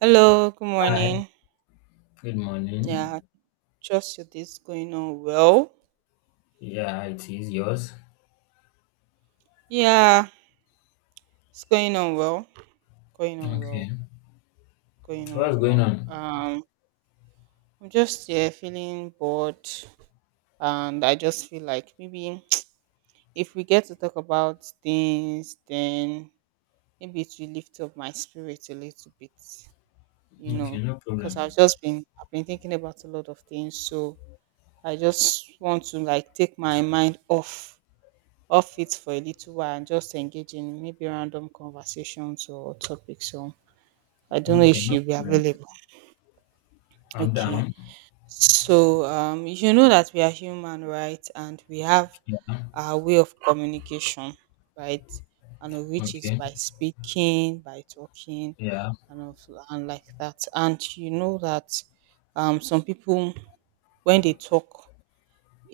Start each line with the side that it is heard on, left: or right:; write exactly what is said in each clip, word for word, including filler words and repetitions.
right: Hello, good
left: Hi,
right: morning.
left: good morning.
right: Yeah, trust your day's going on well.
left: Yeah, it is yours.
right: Yeah, it's going on well. Going on
left: Okay.
right: well. Going
left: What's
right: on
left: going
right: well.
left: on?
right: Um, I'm just yeah feeling bored, and I just feel like maybe if we get to talk about things, then maybe it will lift up my spirit a little bit, you
left: Okay,
right: know,
left: no problem.
right: because I've just been I've been thinking about a lot of things, so I just want to like take my mind off off it for a little while and just engage in maybe random conversations or topics. So I don't know
left: Okay,
right: if
left: no
right: you will be
left: problem.
right: available.
left: I'm
right: Okay.
left: down.
right: So um, you know that we are human, right? And we have
left: Yeah.
right: our way of communication, right? And of which is
left: Okay.
right: by speaking, by talking,
left: Yeah.
right: and of and like that. And you know that um, some people when they talk,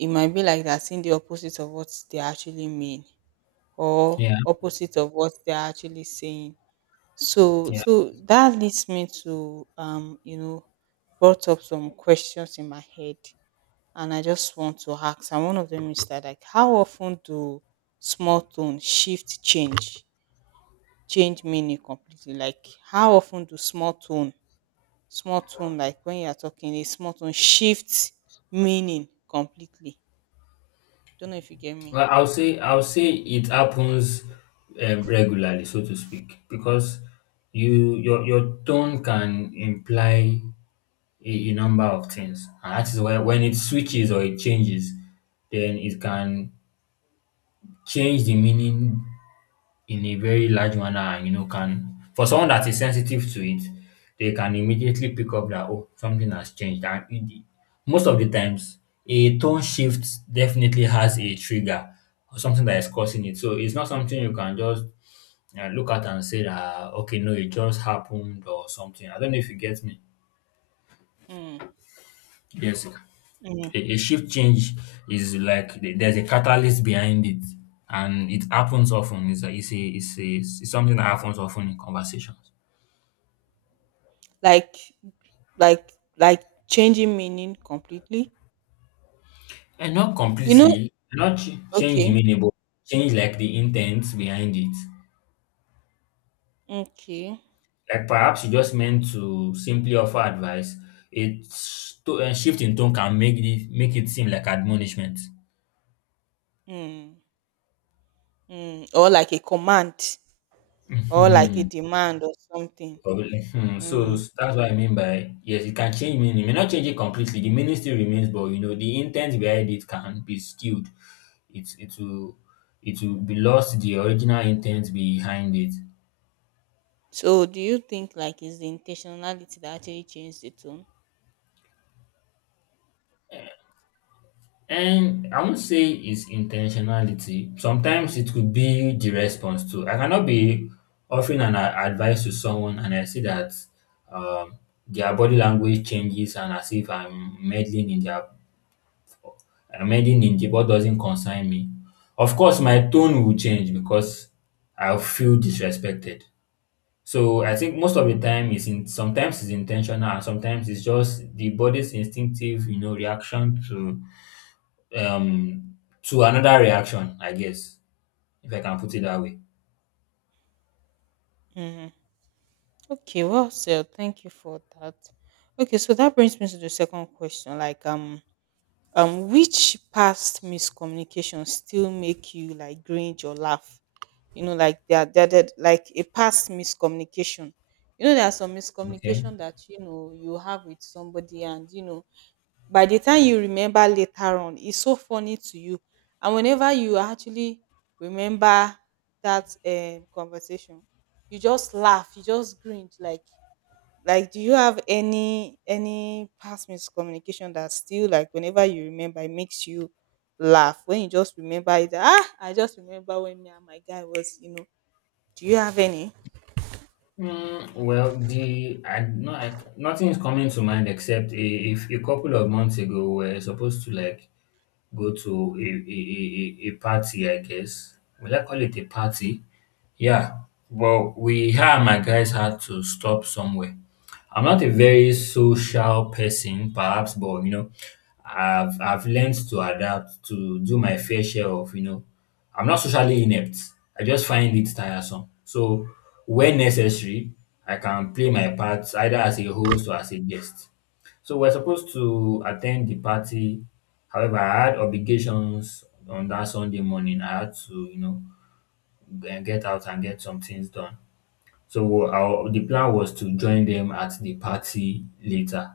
right: it might be like they're saying the opposite of what they actually mean or
left: Yeah.
right: opposite of what they are actually saying. So
left: Yeah.
right: so that leads me to um you know brought up some questions in my head, and I just want to ask, and one of them is that, like, how often do small tone shift change change meaning completely? Like, how often do small tone small tone like when you are talking a small tone shifts meaning completely? Don't know if you get me.
left: Well, I'll say I'll say it happens um, regularly, so to speak, because you your your tone can imply a, a number of things, and that is why when it switches or it changes, then it can change the meaning in a very large manner, and you know can for someone that is sensitive to it, they can immediately pick up that oh, something has changed. And it, most of the times, a tone shift definitely has a trigger or something that is causing it, so it's not something you can just uh, look at and say that uh, okay, no, it just happened or something. I don't know if you get me.
right: Mm.
left: Yes,
right: Mm.
left: a, a shift change is like the- there's a catalyst behind it, and it happens often. it's a, it's a, it's a it's something that happens often in conversations.
right: like Like like changing meaning completely?
left: And not
right: You know,
left: completely, not ch- change the
right: okay,
left: meaning, but change like the intent behind it.
right: okay.
left: Like perhaps you just meant to simply offer advice. It's to a shift in tone can make it make it seem like admonishment.
right: Mm, mm. Or like a command or like a
left: Hmm.
right: demand or something.
left: Probably. Hmm. So
right: Mm.
left: that's what I mean by yes, it can change meaning. It may not change it completely. The meaning still remains, but you know the intent behind it can be skewed. It it will it will be lost, the original intent behind it.
right: So do you think like it's the intentionality that actually changed the tone?
left: And I won't say it's intentionality. Sometimes it could be the response too. I cannot be offering an a- advice to someone and I see that um, their body language changes, and as if I'm meddling in their I'm meddling in the what doesn't concern me. Of course, my tone will change because I'll feel disrespected. So I think most of the time it's in sometimes it's intentional, and sometimes it's just the body's instinctive, you know, reaction to um to another reaction, I guess, if I can put it that way.
right: Mm. Okay, well said. Thank you for that. Okay, so that brings me to the second question. Like um um which past miscommunication still make you like cringe or laugh? You know, like they are they're, they're like a past miscommunication. You know, there are some
left: Okay.
right: miscommunication that you know you have with somebody, and you know by the time you remember later on it's so funny to you, and whenever you actually remember that um, conversation you just laugh, you just grin, like like do you have any any past miscommunication that still like whenever you remember it makes you laugh? When you just remember it, ah, I just remember when me and my guy was, you know, do you have any?
left: Mm, well, the I, no, I, nothing is coming to mind except a, if a couple of months ago we are supposed to like go to a, a, a, a a party, I guess. Will I call it a party? Yeah. Well, we, her and my guys had to stop somewhere. I'm not a very social person, perhaps, but you know, I've I've learned to adapt, to do my fair share of you know. I'm not socially inept. I just find it tiresome. So when necessary, I can play my part either as a host or as a guest. So we're supposed to attend the party. However, I had obligations on that Sunday morning. I had to, you know, g- get out and get some things done. So our the plan was to join them at the party later.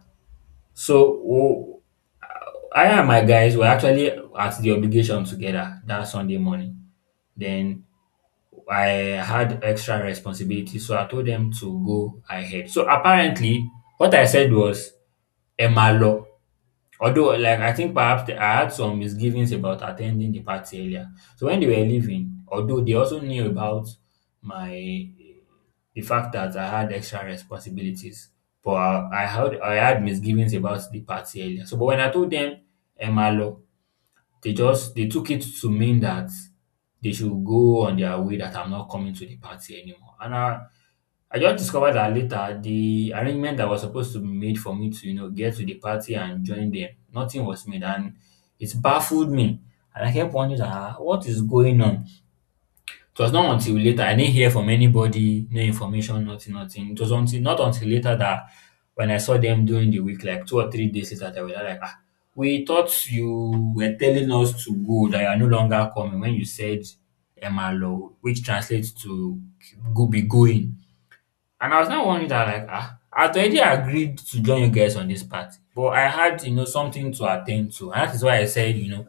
left: So w- I and my guys were actually at the obligation together that Sunday morning. Then I had extra responsibility, so I told them to go ahead. So apparently, what I said was Emma Law. Although, like, I think perhaps the, I had some misgivings about attending the party earlier. So when they were leaving, although they also knew about my the fact that I had extra responsibilities, but I, I had I had misgivings about the party earlier. So, but when I told them Emma, they just they took it to mean that they should go on their way, that I'm not coming to the party anymore. And I I just discovered that later, the arrangement that was supposed to be made for me to, you know, get to the party and join them, nothing was made, and it baffled me. And I kept wondering, ah, what is going on? It was not until later. I didn't hear from anybody, no information, nothing, nothing. It was until not until later that, when I saw them during the week, like two or three days later, they were like, ah, we thought you were telling us to go, that you are no longer coming when you said Emalo, which translates to "go, be going." And I was now wondering that, like, ah I'd already agreed to join you guys on this party, but I had you know something to attend to. And that is why I said, you know,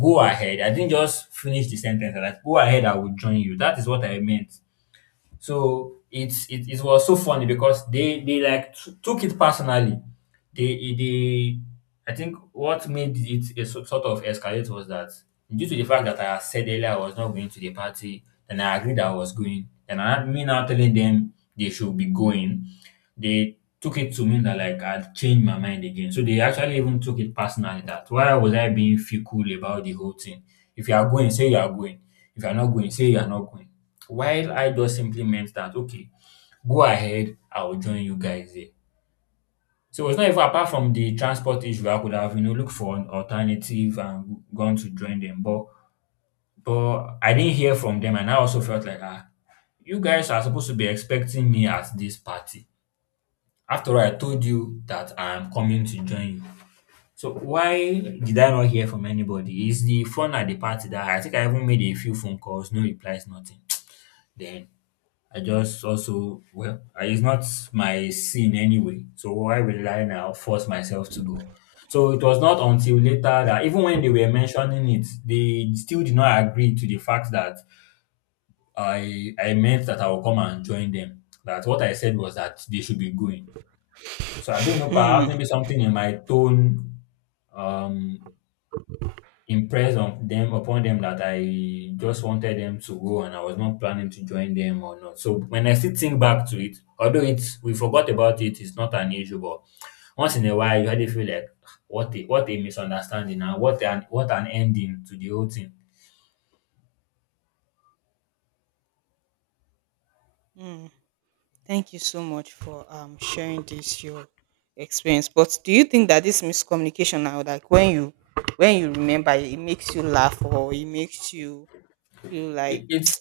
left: go ahead. I didn't just finish the sentence. I like, go ahead, I will join you. That is what I meant. So it's it, it was so funny because they they like t- took it personally. They they I think what made it a so- sort of escalate was that due to the fact that I had said earlier I was not going to the party, then I agreed I was going, and I had, me now telling them they should be going, they took it to mean that, like, I'd changed my mind again. So they actually even took it personally. That why was I being fickle about the whole thing? If you are going, say you are going. If you are not going, say you are not going. While I just simply meant that, okay, go ahead, I'll join you guys there. So it's not even, apart from the transport issue, I could have, you know, looked for an alternative and gone to join them. But but I didn't hear from them, and I also felt like, ah, you guys are supposed to be expecting me at this party. After all, I told you that I am coming to join you. So why did I not hear from anybody? Is the fun at the party? That I think, I even made a few phone calls, no replies, nothing. Then I just also, well, I- it's not my scene anyway. So why will I now force myself to go? So it was not until later that, even when they were mentioning it, they still did not agree to the fact that I I meant that I will come and join them, that what I said was that they should be going. So I don't know, perhaps
right: Mm,
left: maybe something in my tone um impressed on them upon them that I just wanted them to go and I was not planning to join them or not. So when I still think back to it, although it's, we forgot about it, it's not an issue, but once in a while you really feel like, "Ah, what a what a misunderstanding, and what an what an ending to the whole thing."
right: mm. Thank you so much for um sharing this your experience. But do you think that this miscommunication now, like when you when you remember, it it makes you laugh, or it makes you feel
left: It,
right: like,
left: it's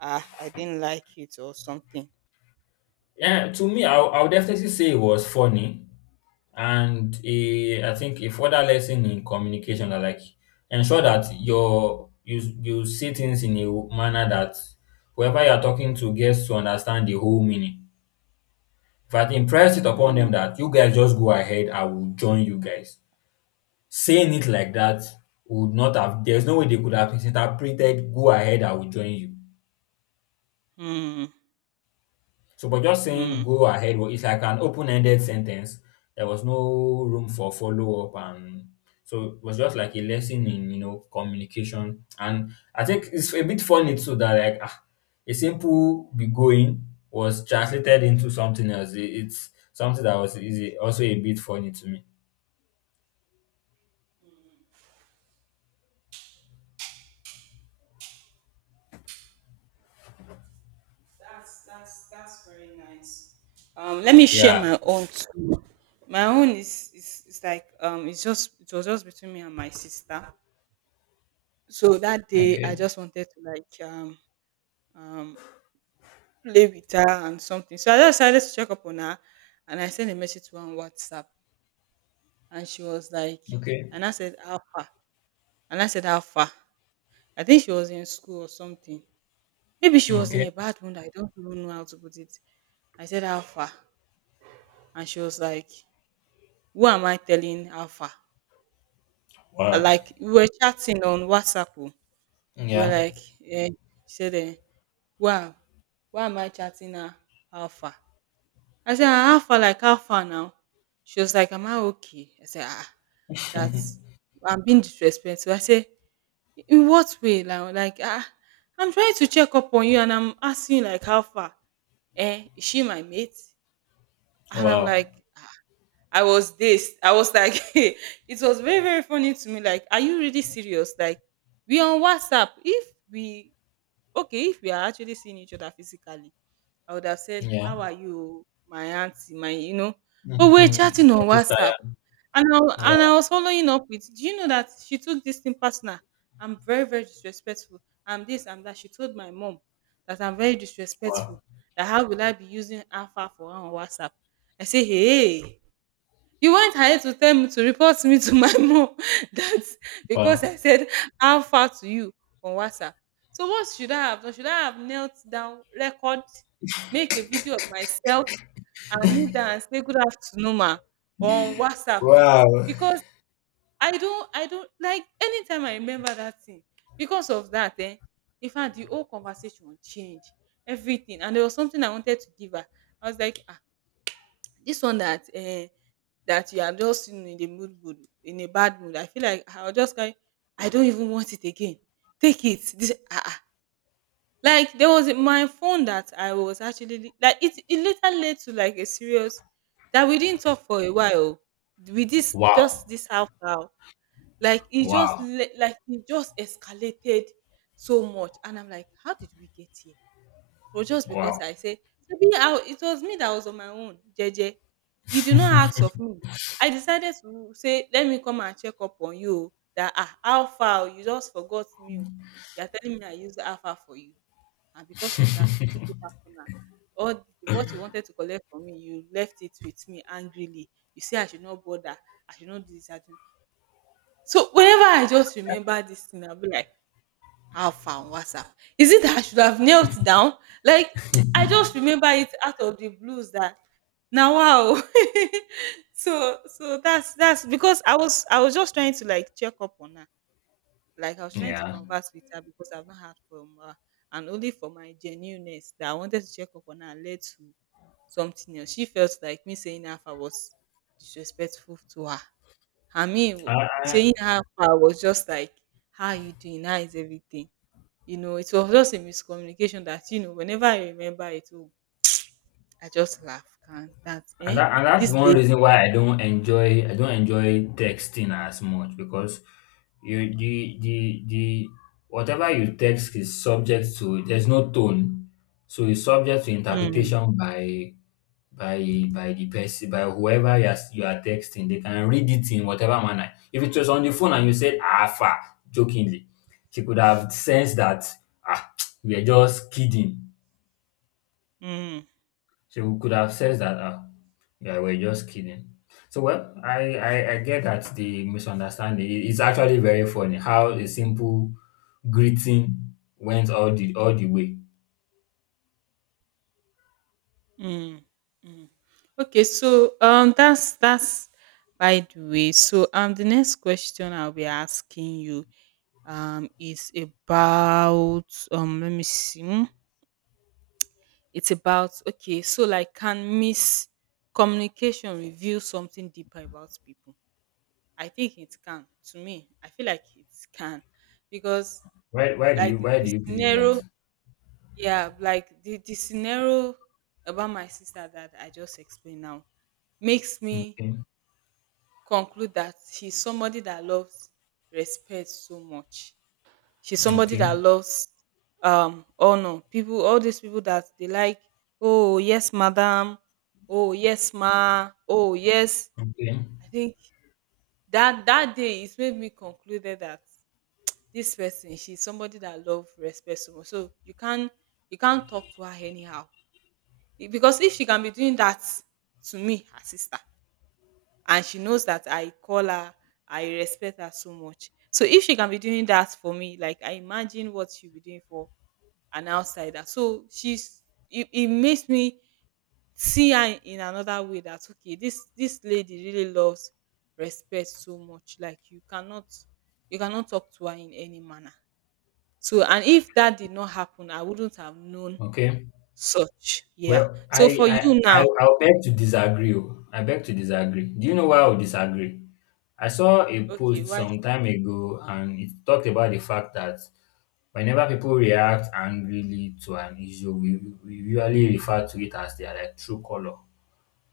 right: ah, I didn't like it or something?
left: yeah, to me I'll, I'll definitely say it was funny, and a I think a further lesson in communication are, like, ensure that your you you say things in a manner that whoever you are talking to gets to understand the whole meaning. If I impress it upon them
right: Mm,
left: that, you guys just go ahead, I will join you guys, saying it like that would not have there's no way they could have misinterpreted "go ahead, I will join you."
right: mm,
left: So, but just saying
right: mm.
left: "go ahead," wa- it's like an open-ended sentence. There was no room for follow-up, and so it was just like a lesson in, you know, communication. And I think it's a bit funny too that, like, ah, a simple "be going" was translated into something else. It- It's something that was easy, also a bit funny to me.
right: That's that's that's very nice. Um, let me share
left: Yeah.
right: my own. Too. My own is, is is like um, it's just it was just between me and my sister. So that day, I
left: Okay.
right: just wanted to like um um, play with her and something. So I just decided to check up on her, and I sent a message to her on WhatsApp, and she was like,
left: Okay.
right: and I said, how far? And I said, how far? I think she was in school or something. Maybe she was in
left: Okay.
right: a bad mood. I don't even know how to put it. I said, how far? And she was like, who am I telling how far? Uh,
left: Wow.
right: Like, we were chatting on WhatsApp. Oh. We were
left: Yeah.
right: like, eh, she said, eh, why, why am I chatting her how far? I said, "Ah, how far? Like how far now?" She was like, "Am I okay?" I said, "Ah, that's I'm being disrespectful." I said, "In what way?" Like, like ah, I'm trying to check up on you, and I'm asking you, like how far? Eh? Is she my mate? And I'm
left: Wow.
right: like, ah, I was this. I was like, it was very very funny to me. Like, are you really serious? Like, we on WhatsApp. If we okay, if we are actually seeing each other physically, I would have said,
left: Yeah.
right: "How are you, my auntie, my you know?" But we're
left: Mm-hmm.
right: chatting on WhatsApp,
left: Exercise.
right: and I, wa-
left: Yeah.
right: and I was following up with, "Do you know that she took this thing personal? I'm very very disrespectful. I'm this, I'm that." She told my mom that I'm very disrespectful.
left: Wow.
right: That how will I be using Alpha for her on WhatsApp? I say, "Hey." You went ahead to tell me, to report me to my mom that because
left: Wow.
right: I said how far to you on WhatsApp. So what should I have done? Should I have knelt down, record, make a video of myself and kneel down and say good afternoon ma on WhatsApp? Eh?
left: Wow.
right: Because I don't I don't like anytime I remember that thing, because of that, eh, in fact the whole conversation changed everything. And there was something I wanted to give her. I was like, ah, this one that um that you are just you know, in the mood mood in a bad mood, I feel like I'll just carry, I don't even want it again, take it, this ah ah, like there was my phone that I was actually like, it it later led to like a serious, that we didn't talk for a while with this
left: Wow,
right: just this half hour, like it just
left: wow,
right: le- like it just escalated so much, and I'm like, how did we get here? For just
left: wow.
right: because I say, shebi I it was me that was on my own jeje. You did not ask of me. I decided to say let me come and check up on you o, dat ah how far, you just forgot me o. You are telling me I used Alpha for you, and because of that you took it personal. All the what you wanted to collect from me you left it with me angrily. You say I should not bother, I should not do this, I should not. So whenever I just remember this thing, I will be like, how far on WhatsApp? Is it that I should have knelt down? Like I just remember it out of the blues that now wow. so so that's that's because I was I was just trying to like check up on her. Like I was trying to
left: Yeah,
right: converse with her because I've not heard from her, and only for my genuineness that I wanted to check up on her led to something else. She felt like me saying half I was disrespectful to her. I
left: I,
right: mean,
left: I,
right: saying half I was just like, how are you doing? How is everything? You know, it was just a miscommunication that, you know, whenever I remember it, oh, I just laugh. Can that
left: and
right: eh?
left: that, and that's
right: This
left: one
right: lady.
left: reason why I don't enjoy I don't enjoy texting as much, because you the the the whatever you text is subject to, there's no tone, so it's subject to
right: Mm,
left: interpretation by by by the person, by whoever you are, you are texting. They can read it in whatever manner. If it was on the phone and you said "alpha" jokingly, she could have sensed that, ah, we are just kidding.
right: mm,
left: She could have said that, ah, yeah, we're just kidding. So, well, I, I, I get that, the misunderstanding, It- it's actually very funny how a simple greeting went all the all the way.
right: mm, mm. Okay, so um that's that's by the way. So um the next question I'll be asking you um is about um let me see. Hmm, it's about okay, so like can miscommunication reveal something deeper about people? I think it can. To me, I feel like it can because
left: Why, why do you
right: like
left: why
right: the
left: do you believe that?
right: scenario, yeah, like the, the scenario about my sister that I just explained now makes me
left: Okay,
right: conclude that she's somebody that loves respect so much. She's somebody
left: okay,
right: that loves um honor. People, all these people that they like, oh yes, madam, oh yes, ma, oh yes.
left: okay,
right: I think that that day it made me concluded that this person, she's somebody that love respect so much, so you can't you can't talk to her anyhow. E- because if she can be doing that to me her sister, and she knows that I call her, I respect her so much, so if she can be doing that for me, like I imagine what she'll be doing for an outsider, so she's, it, it makes me see her in another way, that okay this this lady really loves respect so much, like you cannot you cannot talk to her in any manner. So and if that did not happen, I wouldn't have known
left: okay.
right: such. Yeah.
left: Well, I
right: So for
left: I
right: you
left: I
right: now,
left: I'll beg to disagree. Oh. I beg to disagree. Do you know why I would disagree? I saw a
right: okay,
left: post
right: why is
left: some time ago and it talked about the fact that, whenever people react angrily to an issue, we, we usually refer to it as their, like, true color.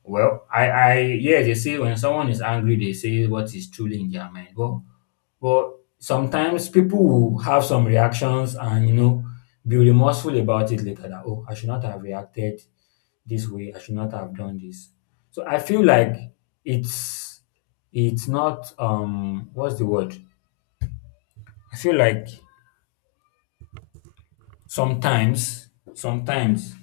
left: Well, I, I, yeah, they say when someone is angry, they say what is truly in their mind. But, but sometimes people will have some reactions and, you know, be remorseful about it later, that, oh, I should not have reacted this way. I should not have done this. So I feel like it's, it's not, um, what's the word? I feel like sometimes sometimes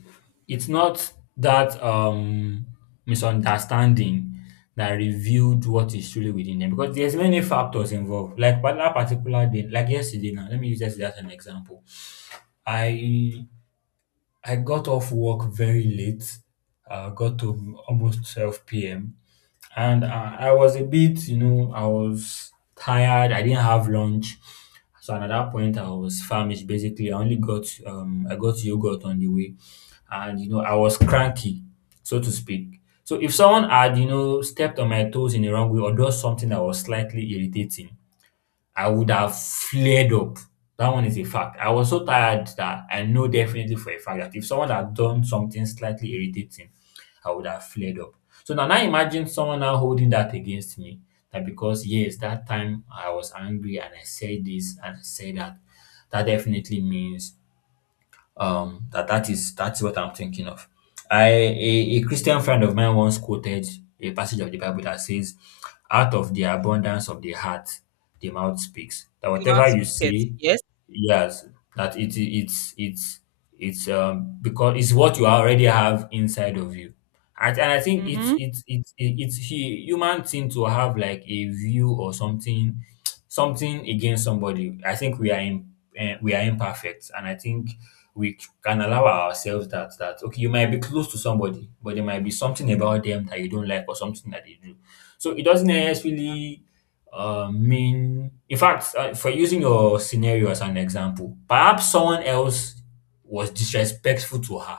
left: it's not that um misunderstanding that revealed what is truly within them, because there's many factors involved, like. But that particular day, like yesterday, now let me use yesterday as an example. I I got off work very late. Uh, got home almost twelve p m. And uh, I was a bit, you know, I was tired. I didn't have lunch. So at that point, I was famished. Basically, I only got um, I got yogurt on the way, and you know, I was cranky, so to speak. So if someone had, you know, stepped on my toes in the wrong way, or done something that was slightly irritating, I would have flared up. That one is a fact. I was so tired that I know definitely for a fact that if someone had done something slightly irritating, I would have flared up. So now, now imagine someone now holding that against me. That because, yes, that time I was angry and I said this and I said that, that definitely means um that that is that's what I'm thinking of. I a, a Christian friend of mine once quoted a passage of the Bible that says, out of the abundance of the heart the mouth speaks, that
right: the
left: whatever
right: last
left: you
right: wicket?
left: say,
right: Yes.
left: yes, that it it's it's it's um because it's what you already have inside of you. And, and I think it's
right: Mm-hmm.
left: it's it's it's hu- human thing to have like a view or something, something against somebody. I think we are in, eh, we are imperfect, and I think we can allow ourselves that that okay, you might be close to somebody, but there might be something about them that you don't like, or something that they do. So it doesn't necessarily uh, mean, in fact, uh, for using your scenario as an example, perhaps someone else was disrespectful to her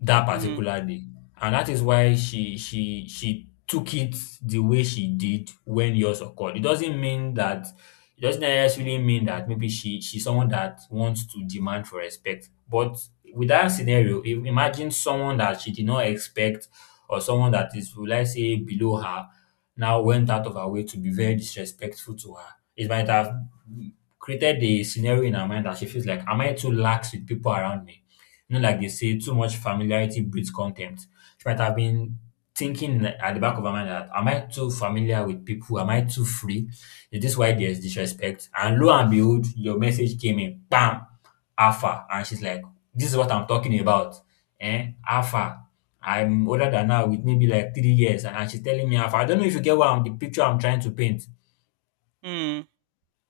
left: that
right: Mm.
left: particular day. And that is why she she she took it the way she did when yours occurred. It doesn't mean that it doesn't necessarily mean that maybe she she's someone that wants to demand for respect. But with that scenario, if, imagine someone that she did not expect, or someone that is, will I say, below her, now went out of her way to be very disrespectful to her. It might have created the scenario in her mind that she feels like, am I too lax with people around me? You know, like they say, too much familiarity breeds contempt. She might have been thinking at the back of her mind that, am I too familiar with people? Am I too free? Is this why there's disrespect? And lo and behold, your message came in, bam, alpha. And she's like, this is what I'm talking about. Eh, alpha. I'm older than her with maybe like three years, and and she's telling me alpha. I don't know if you get what I'm, the picture I'm trying to paint.
right: Mm.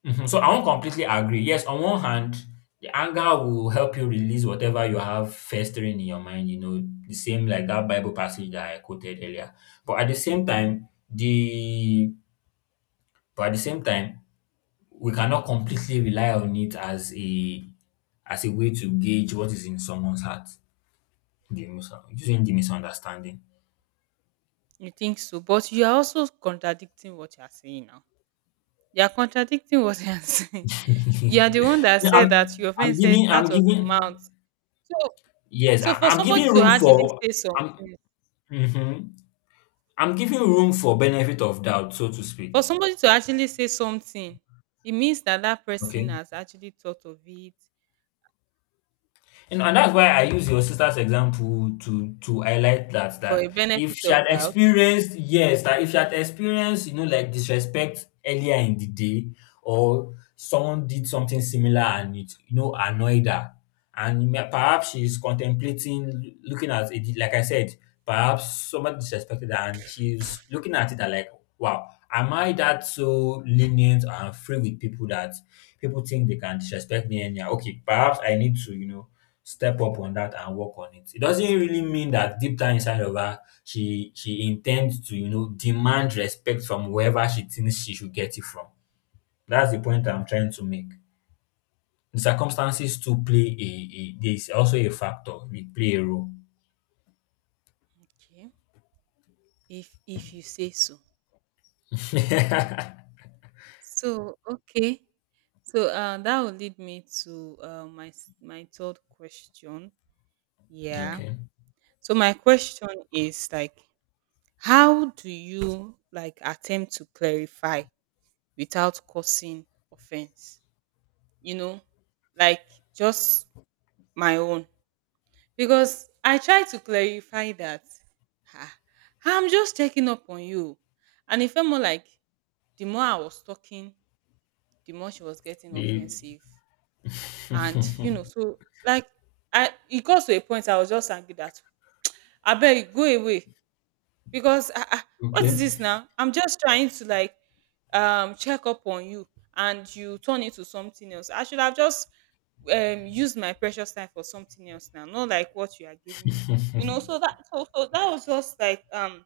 left: Mhm. So I won't completely agree. Yes, on one hand, the anger will help you release whatever you have festering in your mind, you know, the same like that Bible passage that I quoted earlier. But at the same time, the but at the same time, we cannot completely rely on it as a as a way to gauge what is in someone's heart. The mis- using the misunderstanding.
right: You think so, but you are also contradicting what you are saying now. You are contradicting what you are saying. You are the one that
left: No, I'm
right: said that your
left: I'm
right: friend said
left: giving I'm
right: out of
left: giving
right: the mouth. So
left: yes, I,
right: so for
left: I'm
right: somebody
left: giving
right: to
left: room
right: actually
left: for
right: say
left: I'm
right: something,
left: mhm. I'm giving room for benefit of doubt, so to speak.
right: for somebody to actually say something, it means that that person
left: Okay.
right: has actually thought of it
left: And, and that's why I use your sister's example to to highlight that
right: for a
left: that if
right: benefit
left: she had
right: of doubt.
left: experienced, yes, that if she had experienced, you know, like disrespect earlier in the day, or someone did something similar and it, you know, annoyed her. And may- perhaps she's contemplating, looking at it, like I said, perhaps somebody disrespected her and she's looking at it and like, wow, am I that so lenient and free with people that people think they can disrespect me anyhow? Okay, perhaps I need to, you know, step up on that and work on it. It doesn't really mean that deep down inside of her, she she intends to, you know, demand respect from whoever she thinks she should get it from. That's the point I'm trying to make. The circumstances to play a, a there's also a factor. They play a role.
right: Okay. If if you say so, no problem. So okay. So uh, that will lead me to uh, my s- my third question. Yeah.
left: Okay.
right: So my question is like, how do you like attempt to clarify without causing offense? You know, like just my own, because I try to clarify that, "Ah, I'm just checking up on you," and it felt more like the more I was talking the more she was getting
left: The
right: offensive. And you know, so like I it got to a point I was just angry that I beg go away because ah, ah, what is
left: Okay.
right: this now? I'm just trying to like um check up on you, and you turn into something else. I should have just um used my precious time for something else now, not like what you are giving me. You know, so that so so that was just like um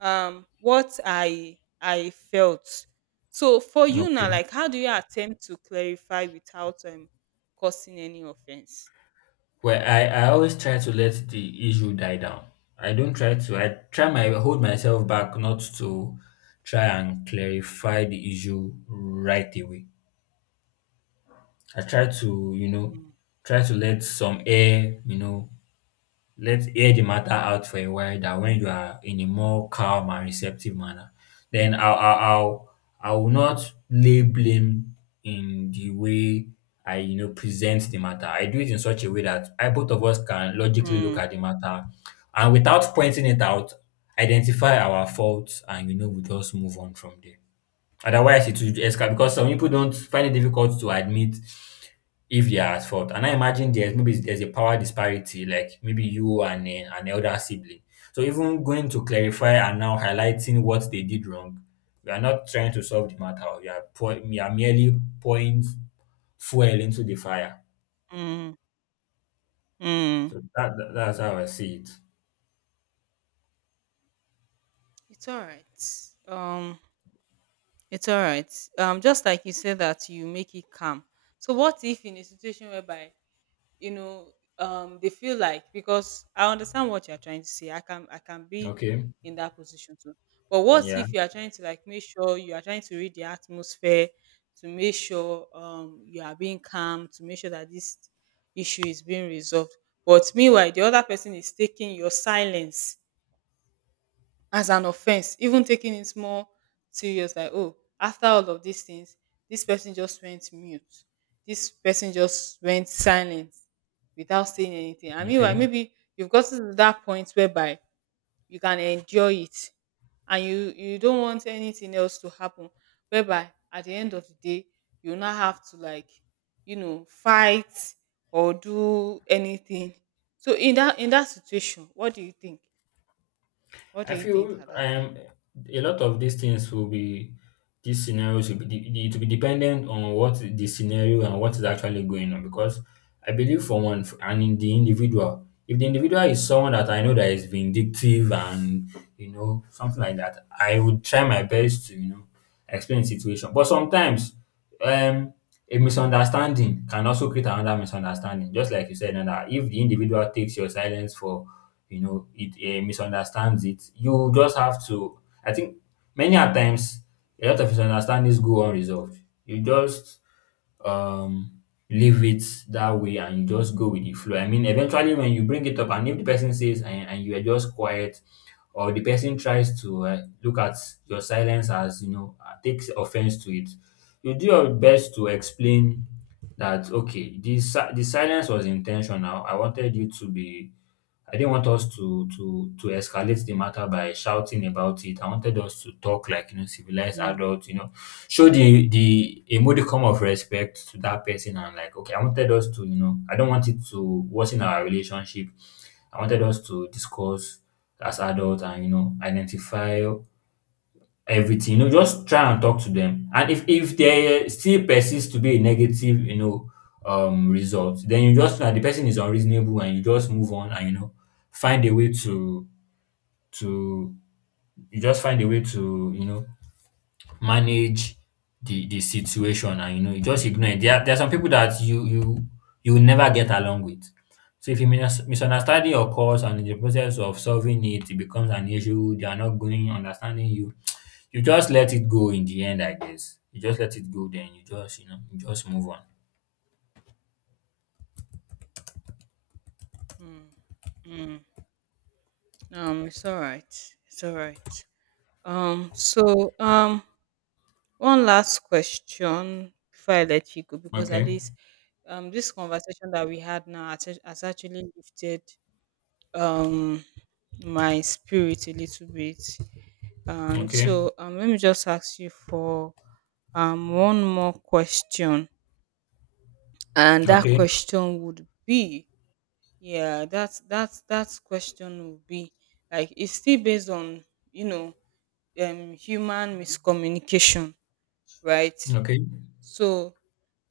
right: um what i i felt. So for you now,
left: Okay.
right: like how do you attempt to clarify without um causing any offense?
left: Well, I, I always try to let the issue die down. I don't try to. I try my hold myself back not to try and clarify the issue right away. I try to, you know,
right: Mm,
left: try to let some air, you know, let's hear the matter out for a while, that when you are in a more calm and receptive manner, then I'll, I'll, I'll I will not lay blame in the way I, you know, present the matter. I do it in such a way that I, both of us can logically look
right: mm,
left: at the matter, and without pointing it out, identify our faults, and, you know, we just move on from there. Otherwise, it will escalate because some people don't find it difficult to admit if they are at fault. And I imagine there's, maybe there's a power disparity, like maybe you and eh, an elder sibling. So even going to clarify and now highlighting what they did wrong, we are not trying to solve the matter. We are pour, we are merely pouring fuel into the fire.
right: mm, mm.
left: So that, that that's how I see it.
right: It's all right, um it's all right, um just like you said that you make it calm. So what if in a situation whereby, you know, um they feel like, because I understand what you're trying to say, I can I can be
left: Okay.
right: in that position too, but what
left: Yeah.
right: if you are trying to like make sure you are trying to read the atmosphere to make sure um you are being calm, to make sure that this issue is being resolved, but meanwhile the other person is taking your silence as an offense, even taking it more serious like, oh, after all of these things this person just went mute, this person just went silent without saying anything, and meanwhile
left: Okay.
right: maybe you've gotten to that point whereby you can endure it and you you don't want anything else to happen, whereby at the end of the day you now have to like, you know, fight or do anything, so in that in that situation what do you think, what
left: I
right: do you think
left: feel
right: at that time?
left: um a lot of these things will be, these scenarios will be de- de- it will be dependent on what the scenario, and what is actually going on, because I believe for one f- and in the individual, if the individual is someone that I know that is vindictive and, you know, something like that, I would try my best to, you know, explain the situation. But sometimes, um a misunderstanding can also create another misunderstanding, just like you said now, that if the individual takes your silence for, you know, it uh, misunderstands it. You just have to, I think many a times, a lot of misunderstandings go unresolved. You just, um leave it that way, and you just go with the flow. I mean, eventually when you bring it up, and if the person says, and, and you are just quiet, or the person tries to uh, look at your silence as, you know, uh, takes offense to it, you do your best to explain that, okay, this si-, the silence was intentional. I wanted you to be, I didn't want us to to to escalate the matter by shouting about it. I wanted us to talk like, you know, civilized adults, you know, show the, the a modicum of respect to that person, and like, okay, I wanted us to, you know, I don't want it to worsen our relationship. I wanted us to discuss as adults, and, you know, identify everything. You know, just try and talk to them. And if, if they still persist to be a negative, you know, um, result, then you just know that the person is unreasonable, and you just move on, and, you know, find a way to, to you just find a way to, you know, manage the the situation, and, you know, you just ignore it. There are, there are some people that you you you will never get along with. So if a mis- misunderstanding occurs, and in the process of solving it, it becomes an issue, they are not going understanding you. You just let it go in the end, I guess. You just let it go, then you just, you know, you just move on.
right: Mm, mm. Um, it's all right. It's all right. Um, so um, one last question before I let you go, because at
left: Okay,
right: least um, this conversation that we had now has act- has actually lifted um my spirit a little bit. And
left: okay,
right: so um, let me just ask you for um one more question, and that
left: okay,
right: question would be, yeah, that's that's that's question will be like it's still based on, you know, um human miscommunication, right?
left: okay.
right: So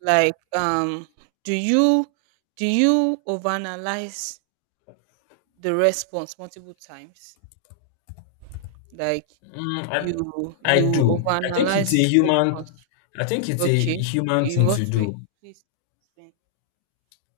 right: like um do you do you overanalyze the response multiple times, like
left: Mm,
right: you
left: I, I
right: you
left: do. I think it's
right: overanalyze
left: a human.
right: response,
left: I think it's a
right: okay,
left: human
right: in
left: thing to
right: what way,
left: do.
right: please explain?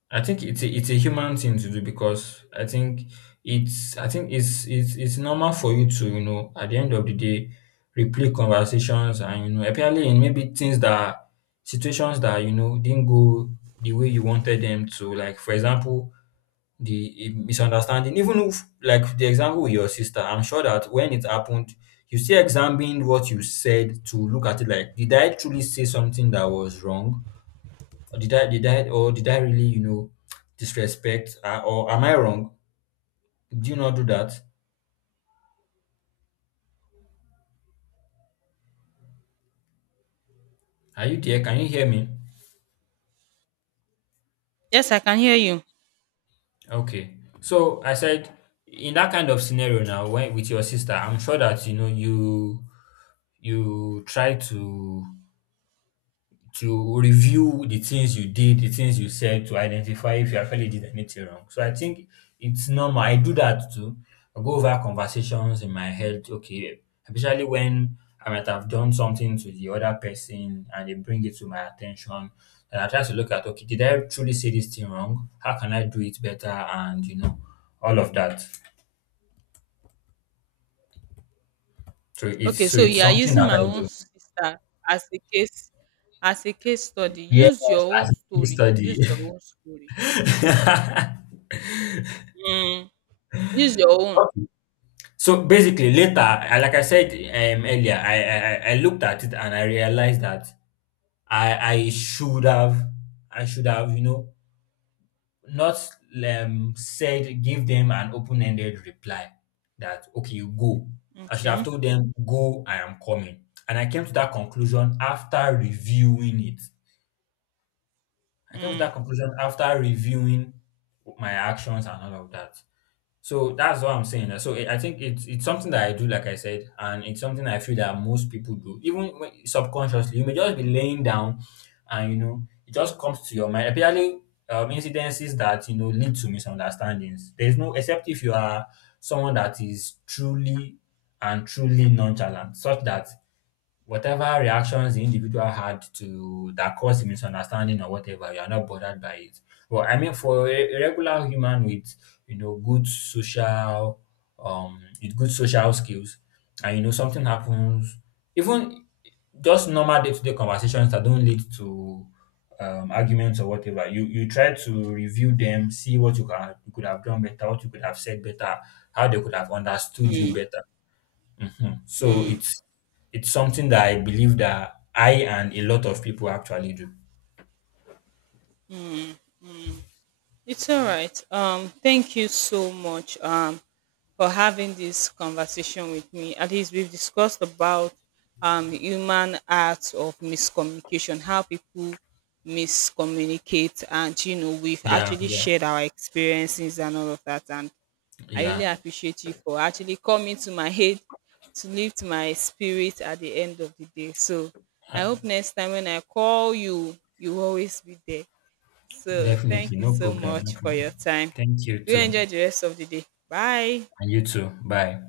left: I think it's a, it's a human thing to do, because I think it's I think it's it's it's normal for you to, you know, at the end of the day replay conversations, and, you know, apparently in maybe things that, situations that, you know, didn't go the way you wanted them to, like, for example, the eh, misunderstanding. Even if, like the example with your sister, I'm sure that when it happened you still examined what you said to look at it, like, did I truly say something that was wrong, or did I did I or did I really, you know, disrespect, uh, or am I wrong? Do you not do that? Are you there? Can you hear me?
right: Yes, I can hear you.
left: Okay. So I said, in that kind of scenario now when with your sister, I'm sure that, you know, you you try to, to review the things you did, the things you said, to identify if you actually did anything wrong. So I think it's normal. I do that too. I go over conversations in my head, okay, especially when I might have done something to the other person and they bring it to my attention. And I try to look at, okay, did I truly say this thing wrong? How can I do it better? And, you know, all of that. So it's,
right: Okay,
left: so
right: so
left: it's
right: you are
left: something
right: using
left: that
right: my
left: I
right: own
left: do.
right: sister as a case as a case study.
left: Yes,
right: Use your
left: as
right: own
left: a case
right: story.
left: study.
right: Use your own story. Mm. Use your own.
left: Okay. So basically, later, I, like I said, um, earlier, I, I I I looked at it and I realized that I I should have I should have, you know, not um said, give them an open ended reply that, okay, you go. I should have
right: Okay.
left: told them go. I am coming, and I came to that conclusion after reviewing it. I came to that
right: Mm.
left: conclusion after reviewing my actions and all of that. So that's what I'm saying. So it, I think it's it's something that I do, like I said, and it's something I feel that most people do, even when, subconsciously. You may just be laying down, and, you know, it just comes to your mind. Apparently, um, incidences that, you know, lead to misunderstandings. There's no, except if you are someone that is truly and truly nonchalant, such that whatever reactions the individual had to that caused misunderstanding or whatever, you are not bothered by it. Well, I mean, for a, a regular human with, you know, good social, um with good social skills, and, you know, something happens, even just normal day to day conversations that don't lead to um, arguments or whatever. You you try to review them, see what you can, you could have done better, what you could have said better, how they could have understood you better. Mhm. So it's it's something that I believe that I and a lot of people actually do.
right: It's all right. Um, thank you so much um for having this conversation with me. At least we've discussed about um the human art of miscommunication, how people miscommunicate, and you know we've
left: Yeah,
right: actually
left: yeah,
right: shared our experiences and all of that, and I really
left: yeah.
right: appreciate you for actually coming to my aid to lift my spirit at the end of the day. So I
left: Uh,
right: hope next time when I call you, you will always be there. So
left: Definitely,
right: thank you
left: no
right: so
left: problem, no
right: much for
left: problem.
right: your time.
left: Thank you
right: Do
left: too,
right: enjoy the rest of the day. Bye.
left: and you too. Bye.